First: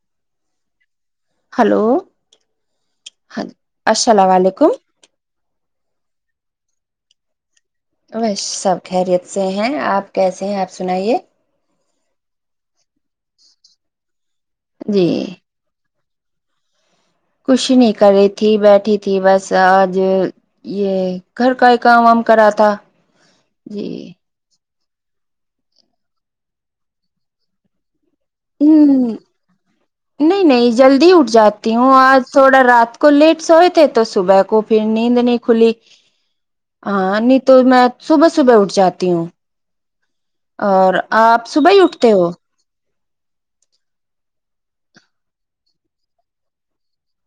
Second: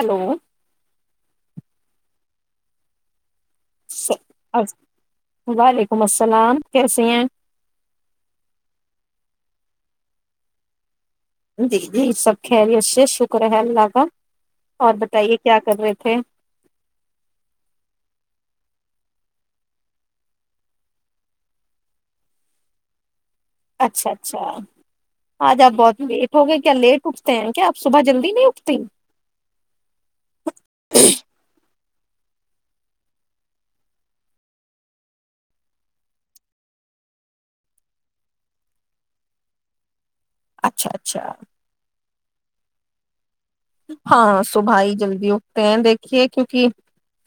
hello hello ہاں جی السلام علیکم ولیکم السلام کیسے ہیں ب سب خیریت سے ہیں آپ کیسے ہیں آپ سنائیے جی جی سب خریی شکر ہے اللہ کا اور جی بتائیے کیا کر رہے تھے ا تھ کچھ نہیں کر رہی تھی بیٹھی تھی بس آج یہ گھر کا ہی کام وام کرا تھا جی اچھا اچھا آج آپ بہت لیٹ ہو گئے کیا لیٹ اٹھتے ہیں کیا آپ صبح جلد ہ نہیں نہیں جلدی اٹھ جاتا ہوں آج تھوڑا رات کو لیٹ سوئے تھے تو صبح کو پھر نیند نہیں کھلی ہ نہیں تو میں صبح صبح اٹھ جاتی ہوں اچھا اور اچھا آپ صبح ہی اٹھتے ہو ہاں صبح ہی جلدی اٹگتے ہیں دیکھیے کیونکہ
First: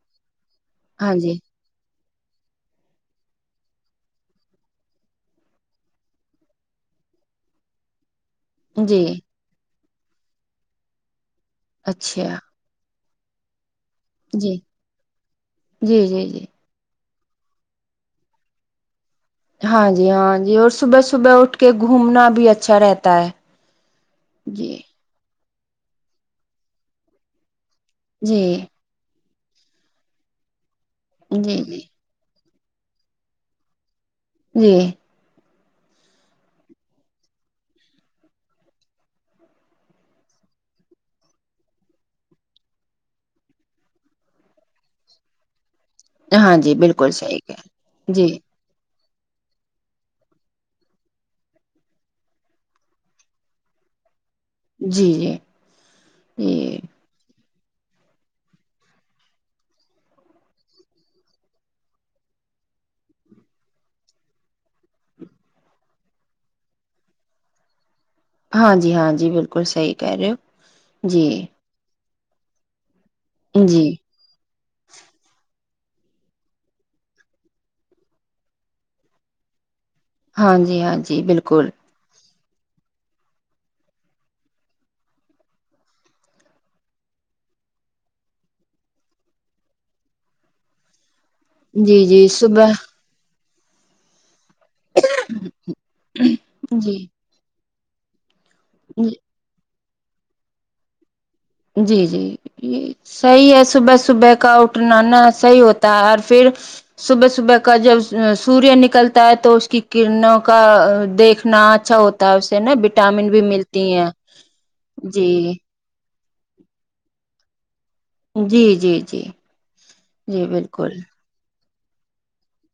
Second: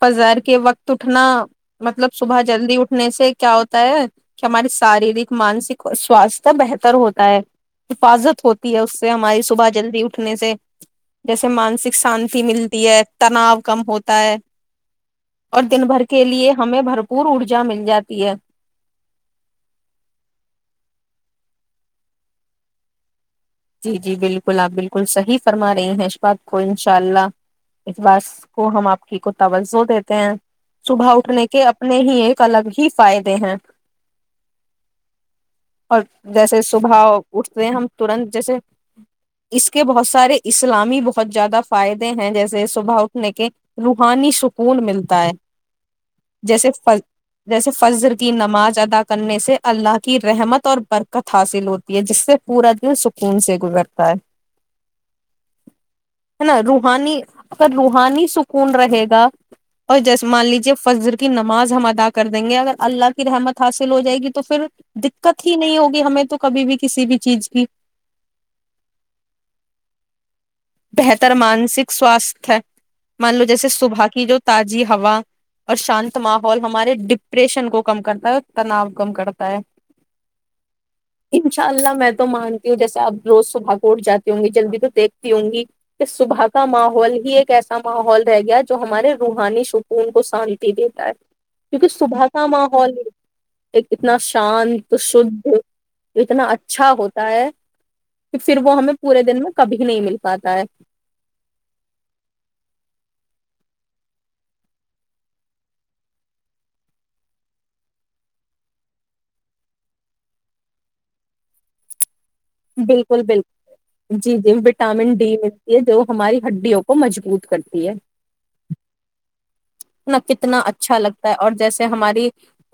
فزیر کہ وقت ہاں اٹھنا جی مطلب صبح جلدی اٹھنے سے کیا ہوتا ہے کہ ہماری شاریرک مانسک اور سواستھ بہتر ہوتا ہے حفاظت ہوتی ہے اس جی سے ہماری سباش جلدی اٹھنے سے جیسے مانسک اچھا شانتی ملتی ہے تناؤ [inaudible] کم ہوتا ہے جی اور دن بھر جی کے جی جی لیے ہمیں بھر پور ارجا مل جاتی ہے ہاں جی ہاں جی اور صبح صبح اٹھ کے گھومنا بھی اچھا رہتا ہے جی جی بالکل آپ جی بالکل صحی فرما رہی ہیں اس باک کو انشاء اللہ اس بس جی کو ہم آپ کی ل سو دیتے ہیں [unintelligible] صبح اٹھنے جی کے جی اپنے ہی ایک الگ ہی فائدے ہیں جی اور جیسے صبح اٹھتے ہم ترنت جیسے اس کے بہت سارے اسلامی بہت زیادہ فائدے ہیں جیسے صبح اٹھنے کے روحانی سکون ملتا ہے ہاں جیسے جی فز بالکل صحیح کہ جیسے فضر جی کی نماز ادا کرنے سے اللہ کی رحمت اور برکت حاصل ہوتی ہے جس سے پورا دن سکھ کون سے گزرتا ہے جی جی ہے جی نا روحانی اگر روحانی سکون رہے گا اور جیسے مان لیجے فجر کی نماز ہم ادا کر دیں گے اگر اللہ کی رحمت حاصل ہو جائے گی تو پھر دقت ہی نہیں ہوگی ہمیں تو کبھی بھی کسی بھی چیز کی ہاں جی ہاں جی بالکل صحی کہہ رہے ہو جی بہتر مانسک سواستھ مان لو جیسے جی صبح کی جو تازی ہوا اور شانت ماحول ہمارے ڈپریشن کو کم کرتا ہے اور تناؤ کم کرتا ہے ہاں جی ہاں جی انشاء بالکل اللہ میں تو مانتی ہوں جیسے آپ روز صبح کو اٹھاتے ہوں گی جلدی تو دھ وں گی کہ صبح کا ماحول ہی ایک ایسا ماحول رہ گیا جو ہمارے روحانی سکون کو شانتی دیتا ہے کیونکہ جی صبح جی کا ماحول ہی ایک اتنا [unintelligible] شانت شھ اتنا اچھا جی ہوتا ہے پھر وہ ہمیں پورے دن میں کبھی نہیں مل پاتا ہے جی جی صحیح ہے صبح صبح کا اٹھناا صحیح ہوتا ہے اور پھر صبح صبح کا جب سوریہ نکلتا ہے تو اس کی کرنوں کا دیکھنا اچھا ہوتا ہے اسے نا بالکل وٹامن بھی ملتی ہیں بالکل جی جی وٹامن جی ڈی ملتی ہے جو ہماری ہڈیوں کو مجبوط کرتی [unintelligible] جی جی جی ن جی کتنا بالکل اچھا لگتا ہے اور جیسا ہماری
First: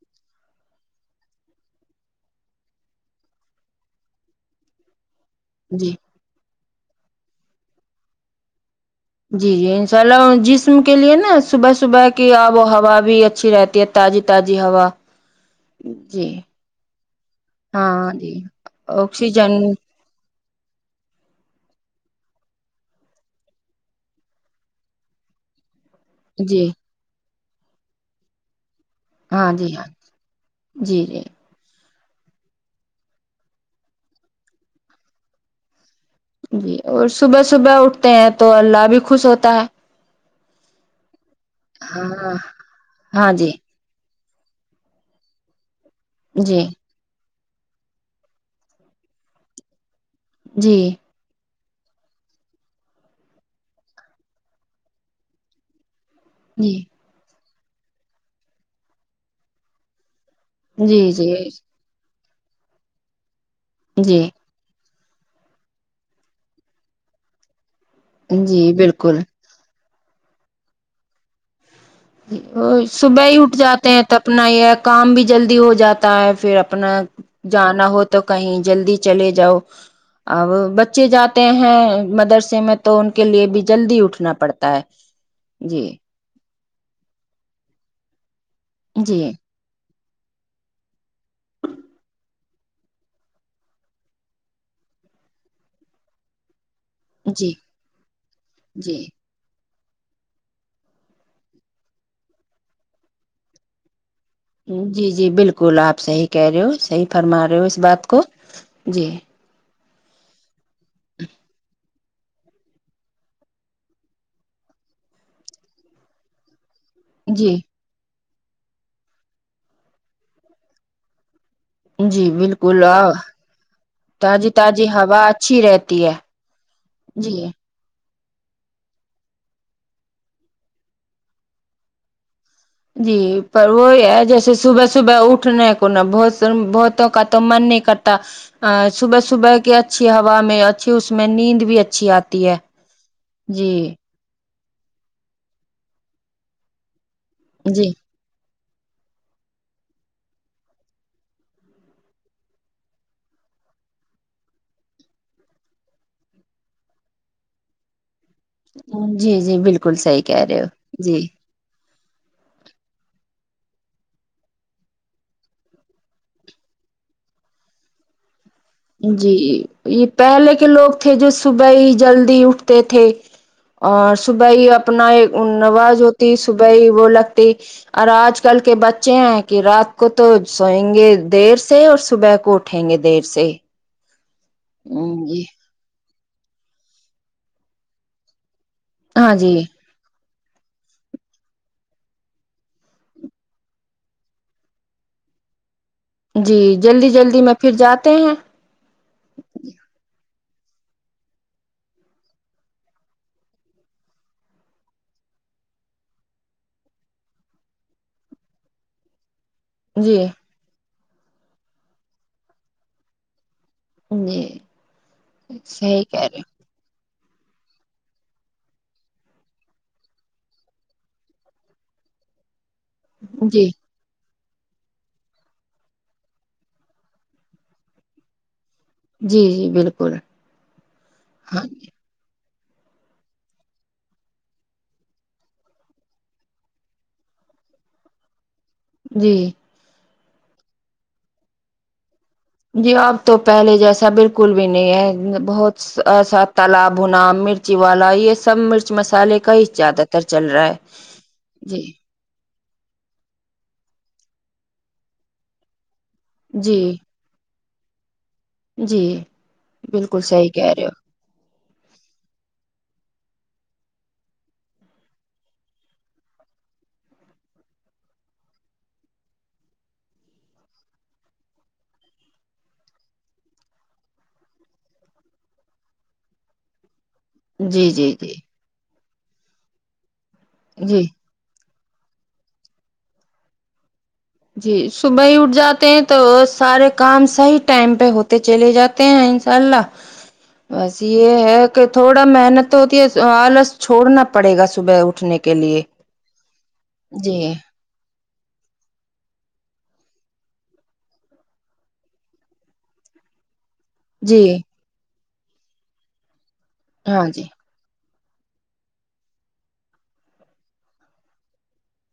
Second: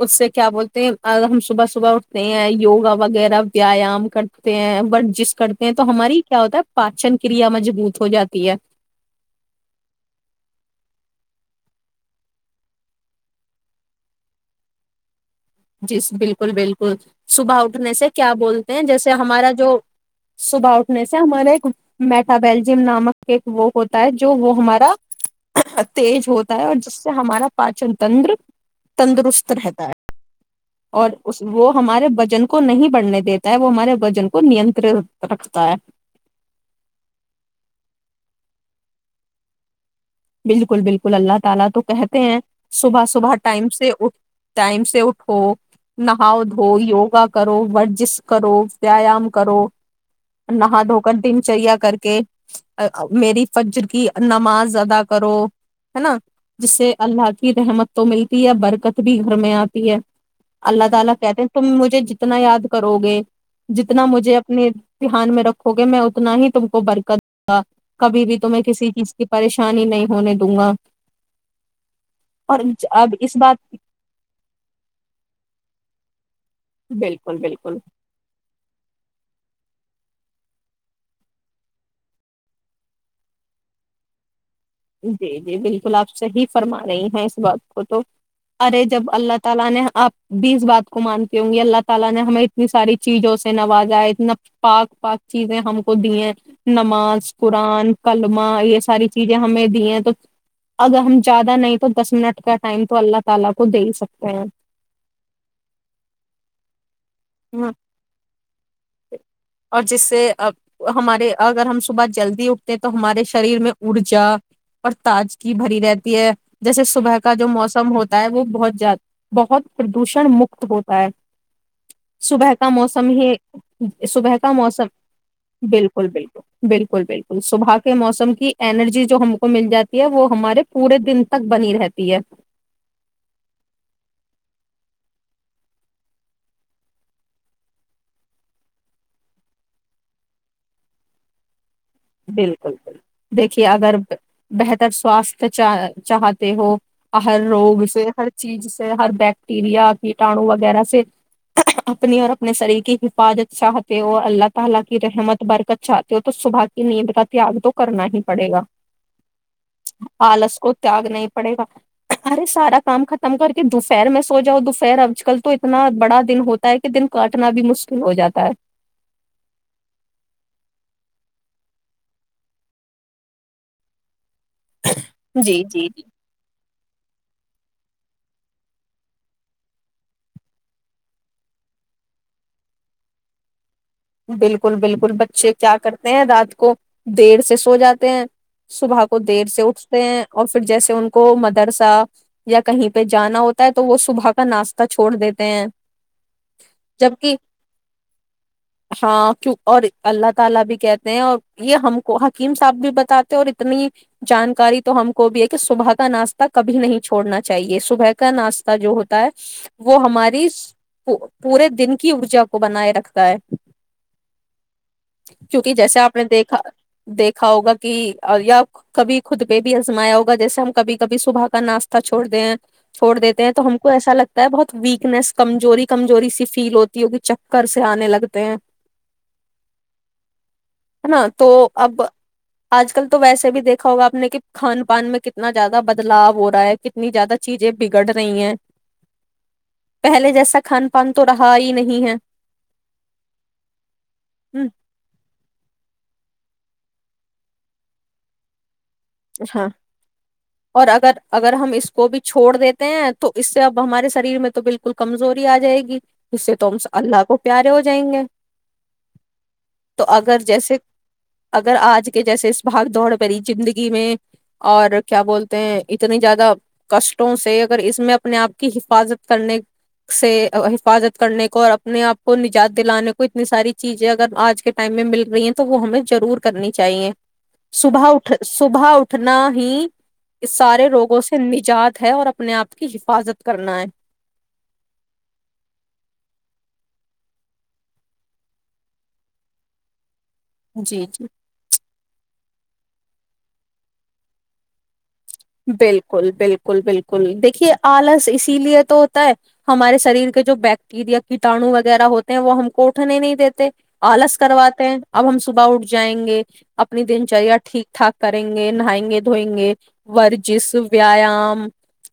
اس سے کیا بولتے ہیں ہم صبح صبح اٹھتے ہیں یوگا وغیرہ ویایام کرتے ہیں بٹ جس کرتے ہیں تو جی ہماری ہی کیا ہوتا ہے پاچن کریا مضبوط ہو جاتی ہے جی جی انشاء اللہ جسم کے لیئے نا صبح صبح کی آب و ہوا بھی اچھی رہتی ہے تازی تازی ہوا جی بالکل بالکل صبح اٹھنے سے ہاں کیا جی بولتے ہیں جیسے ہمارا آکسیجن جو صبح اٹھنے سے ہمارے ایک میٹا بیلجیم نامک ایک وہ ہوتا ہے جو وہ ہمارا تیز ہوتا جی ہے اور جس سے ہمارا پاچن تندر ہاں تندرست جی ہاں رہتا ہے جی اور جی اس وہ ہمارے بجن کو نہیں بڑھنے دیتا ہے وہ ہمارے وجن کو ننتر رکھتا ہے جی اور صبح صبح اٹھتے ہیں تو اللہ بھی خوش ہوتا ہے بالکل بالکل اللہ تالا تو کہتے ہاں ہیں صبح ہاں صبح جی ٹائم سے اٹھ ٹائم سے اٹھو نہاؤ جی دھوؤ یوگا کرو ورزش کرو ویایام کرو جی نہا دھو کر دنچریا کا کر کے میری فجر کی نماز ادا کرو ہے نا جی جس سے اللہ کی کی رحمت تو ملتی ہے برکت بھی گھر میں آتی ہے اللہ جی تعالی جی کہتے ہیں تم مجھے ج کتنا یاد کرو گے جتنا جی مجھے اپنی دھیان میں رکھو گے میں اتنا ہی تم کو برکت دوں گا کبھی بھی تمہیں جی کسی چیز بالکل کی پریشانی نہیں نہیں ہ نے دوں گا اور اب صبح اس ہی اٹھ بات جاتے ہیں تو اپنا یہ کام بھی جلدی ہو جاتا ہے پھر اپنا بالکل بالکل جانا ہو تو کہیں جلدی چلے جاؤ اب بچے جاتے ہیں مدرسے میں تو ان کے لیے بھی جلدی اٹھنا پڑتا ہے جی جی بالکل آپ صحیح فرما رہی ہیں اس بات کو تو ارے جب جی اللہ تعالی نے اپ بیس بات کو مانتی ہوں گی اللہ تالی نے ہمیں اتنی ساری چیزوں سے نوازاے اتنا پاک پاک چیزیں ہم کو دی ہیں نماز جی قرآن کلمہ یہ جی ساری چیز دی تو اگر ہم زیادہ نہیں تو دس منٹ کا ٹایم تو اللہ تعالی کو دے ہی سکتے جی جی بالکل اپ صحیح کہہ رہے ہو صحی فرما رہے ہو ہیں اس بات کو جی اور جس سے اب ہمارے اگر ہم صبح جلدی اٹھتے ہیں تو ہمارے شریر میں ارجا اور تجگی بھری رہتی ہے جیسے صبح کا جو جی موسم ہوتا وہ بہت بہت پردوشن مکت ہوتا ہے جی صبح کا بالکل موسم ہی صبح تازی کا موسم تازی ہوا اچھی رہتی بالکل ہے بالکل بالکل جی بالکل صبح کے موسم کی ارجی جو ہم کو مل جاتی ہے وہ ہمارے پورے دن تک بنی رہتی ہے جی پر وہی ہے جیسے صبح صبح اٹھنے کو نہ بہت بہتوں کا تو من نہیں کرتا ا صبح صبح کی اچھی ہوا میں اچھی اس میں نیند بھی اچھی آتی ہے بالکل بالکل دیکھیے جی اگر بہتر سواستھ چ چاہتے ہو ہر روگ جی سے ہر چیز سے ہر بیکٹیریا کیٹاڑو وغیرہ سے اپنی اور اپنے شریر کی حفاظت چاہتے اور اللہ تعالی کی رحمت برکت چاہتے ہو تو صبح نیت کا تیاگ تو کرنا ہی پڑے گا جی جی بالکل صحی کہہ آلس رہے ہو کو تیاگ جی نہیں پڑے گا ارے سارا کام ختم کر کے دوپہر میں سو جاؤ دوپہر آج کل تو اتنا بڑا دن ہوتا ہے کہ دن کاٹنا بھی مشکل ہو جاتا ہے جی یہ پہلے کے لوگ تھے جو صبح ہی جلدی اٹھتے تھے اور صبح ہی اپنا ایک ہے جی جی نواز ہوتی صبح ہی وہ لگ اور آج کل کے بچے ہیں کہ رات کو تو سوئیں گے دیر سے اور صبح کو اٹھیں گے دیر سے بالکل بالکل ہوں جی بچے کیا کرتے ہیں رات کو دیر سے سو جاتے ہیں صبح کو ہاں دیر جی سے اٹھتے ہیں اور پھر جیسے ان کو مدرسہ یا کہیں پہ جانا ہوتا ہے تو وہ صبح کا ناشتہ چھوڑ دیتے ہیں جی جلدی جبکہ جلدی میں پھر جاتے ہیں [inaudible] وہ جی ہماری پورے دن کی ارجا کو بنائے رکھتا ہے جی کیونکہ جیسے صحیح آپ نے کہہ رہے دیکھا دیکھا ہوگا کہ یا کبھی خود پہ بھی آزمایا ہوگا جیسے ہم کبھی کبھی صبح کا ناشتہ چھوڑ دیں ہیں چھوڑ دیتے ہو ہیں تو جی ہم کو ایسا لگتا ہے بہت ویکنیس کمزوری کمزوری سی فیل ہوتی ہوگی چکر سے آنے لگتا تو جی جی بالکل ہے نا تو ہاں جی اب آج کل تو ویسے بھی دیکھا ہوگا آپ نے کہ کھان پان میں کتنا زیادہ بدلاؤ ہو رہا ہے کتنی زیادہ چیزیں بگڑ رہی ہیں جی پہلے جیسا کھان پان تو رہا ہی نہیں ہے جی اب تو پہلے جیسا بالکل بھی نہیں ہے بہت ای سا تالا بھنا مرچی والا یہ سب مرچ مسالے کا ہی ہاں زیادہ تر چل رہا ہے اور اگر اگر ہم جی اس کو بھی چھوڑ دیتے تو اس سے اب ہمارے شریر میں تو بالکل کمزوری آ جائے گی اس سے تو جی اللہ کو پیارے ہو جائیں گے جی تو بالکل اگر صحی کہہ جیسے رہے ہو اگر آج کے جیسے اس بھگ دوڑ پر زندگی ی میں اور کیا بولتے ہیں اتنی زیادہ کشٹوں سے اگر اس میں اپنے آپ کی حفاظت کرنے سے حفاظت کرنے کو اور اپنے آپ کو نجات دلانے کو اتنی ساری چیزیں اگر آج کے ٹائم میں مل رہی ہیں تو وہ ہمیں ضرور کرنی چاہیے جی جی صبح اٹھ جی صبح اٹھنا ہی اس سارے جی روگوں سے نجات ہے اور اپنے آپ کی حفاظت کرنا ہے جی صبح ہی اٹھ جاتے ہیں تو سارے کام صحیح ٹائم پہ ہوتے چلے جاتے ہیں انشاء اللہ وس جی جی یہ ہے کہ تھوڑا محنت تو ہوتی ہے آلس چھڑنا پڑے گا صبح اٹھ بالکل بالکل بالکل جی دیکھیے آلس اس اسی لیے تو ہوتا ہے ہمارے شریر کے جو بیکٹییریا کیٹاانو وغیرہ ہوتے ہیں وہ ہم کوٹھنے نہیں دیتے آلس جی کرواتے ہیں اب ہم صبح اٹھ جائیں گے اپنی ہاں دن جی چاہیا ٹھیک ٹھاک کریں گے نائیں گے دھوئیں گے ورجس ویایام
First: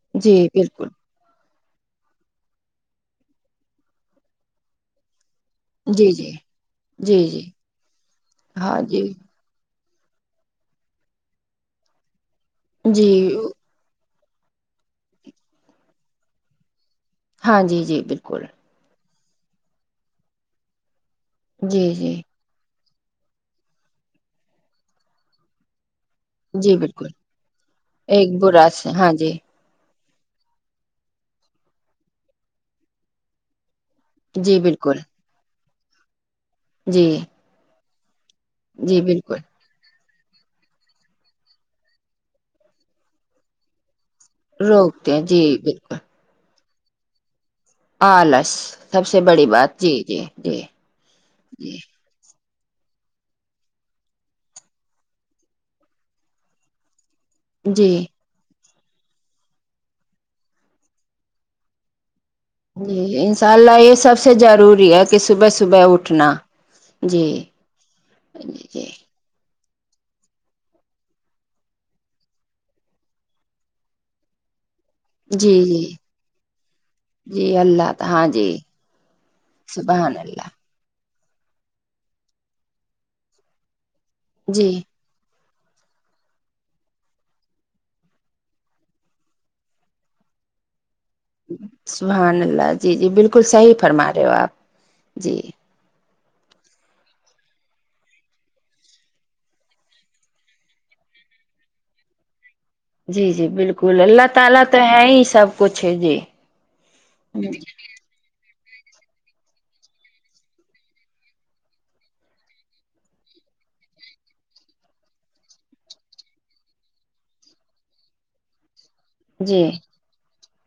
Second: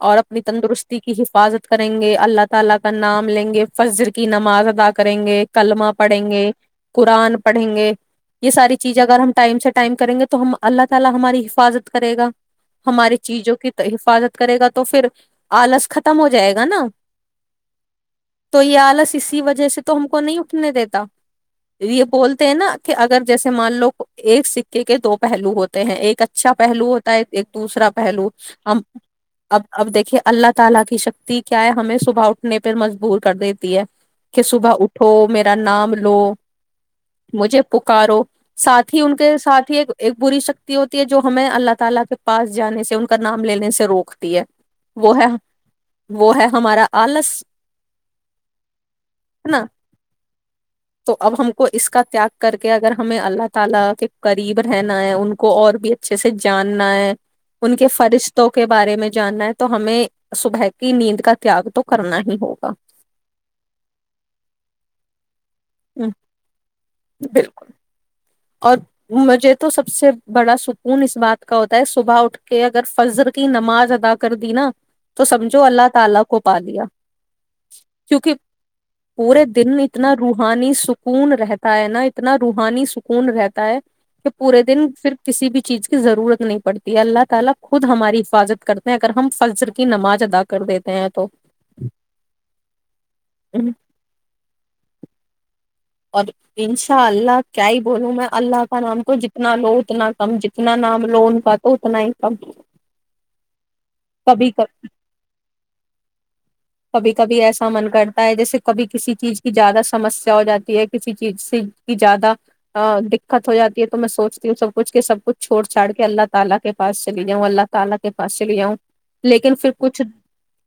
اور جی اپنی بالکل تندرستی کی حفاظت کریں گے اللہ تعالی کا نام لیں گے فجر کی نماز ادا کریں گے کلمہ جی پڑھیں جی گے جی قرآن جی پڑھیں گے یہ ساری ہاں چیزیں جی اگر ہم ٹائم سے ٹائم کرگے تو اللہ تعالی ہماری حفاظت کریگا جی ہماری چیزوں کی حفاظت کرے گا تو پھر آلس ختم ہو جائے گا نا ہاں جی جی بالکل تو یہ آلس اسی وجہ سے تو ہم کو نہیں اٹھنے دیتا جی یہ جی بولتے ہیں نا کہ اگر جیسے مان لو ایک سکے کے دو پہلو ہوتے ہیں ایک اچا جی پہلو بالکل ایک دوسرا پہلو ایک برا ہم سے ہاں جی اب اب دیکھیےاللہ تالا کی شکتی کیا ہمیں اٹھنے پہ مجبور کر دیتی ہے کہ جی صبح بالکل اٹھو میرا نام لو جی مجھے پکارو ساتھ ہی جی ان کے بالکل ساتھ ہی ایک ایک بری سکتی ہوتی ہے جو ہمیں اللہ تالا کے پاس جانے سے ان کا نام لینے سے روک ہے روکتے وہ ہیں ہے جی بالکل وہ ہے ہمارا آلس آلس سب سے بڑی ہے نا بات جی جی جی جی ر کے اگر ہمیں اللہ تعالی کے قریب رہنا ہے ان کو اور بھی جاننا ہے [unintelligible] ان کے جی فرشتوں کے بارے میں جاننا ہے تو ہمیں صبح کی نیند کا تیاگ تو کرنا ہی ہوگا جی اناساء اللہ یہ سب سے ضروری ہے کہ صبحس [unintelligible] صبح ہوں، اٹھنا جی بالکل جی اور جی مجھے تو سب سے بڑا سکون اس بات کا ہوتا ہے صبح اٹھ کے اگر فضر کی نماز ادا کر دی نا تو جی سمجھواللہ جی تعالی کو پا جی اللہ ہاں لیاکیونکہ جی پورے دن اتنا سبحان اللہ روحانی سکھ سکون رہتا ہے نا اتنا روحانی کون رہتا ہے کہ پورے جی دن پھر کسی بھی [inaudible] سحان اللہ جی جی بالکل صحیح فرما رہے ہو آپ جی اور انشاء اللہ کیا ہی بولوں میں اللہ کا نام کو جتنا لو اتنا کم جتنا نام لو ان کا تو اتنا ہی کم جی جی بالکل کل اللہ کبھی تعالی کب تو ہے ہی سب کچھ ہے جی کبھی کبھی ایسا من کرتا ہے جیسے کبھی کسی چیز کی اجازت لیکن جی پھر کچھ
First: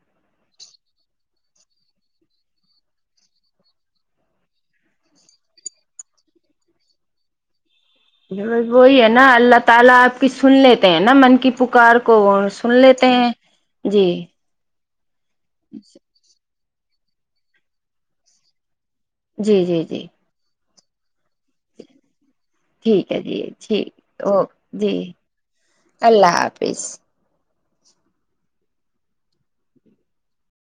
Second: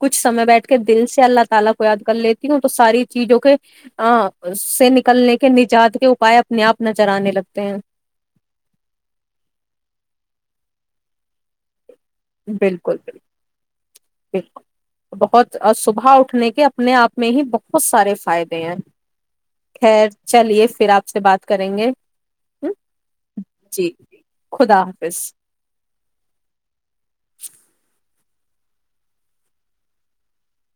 کچھ سمے بیٹھ کر دل سے اللہ تعالی کو یاد کر لیتی ہوں تو ساری چیزوں کے ا سے نکلنے کے نجات کے اوپائے اپنے اپ نظر انے لگتے ہیں وہی ہے نا اللہ تعالی اپ کی سن لیتے ہیں نا من کی کو سن بالکل لیتے بالکل ہیں جی بالکل بہت صبح اٹھنے کے اپنے آپ میں ہی بہت سارے فائدے ہیں جی جی جی خیر چلیے پھر آپ سے بات کریں گے ٹھیک ہے جی ٹھیک جی اوک خدا جی حافظ اللہ حافظ [inaudible]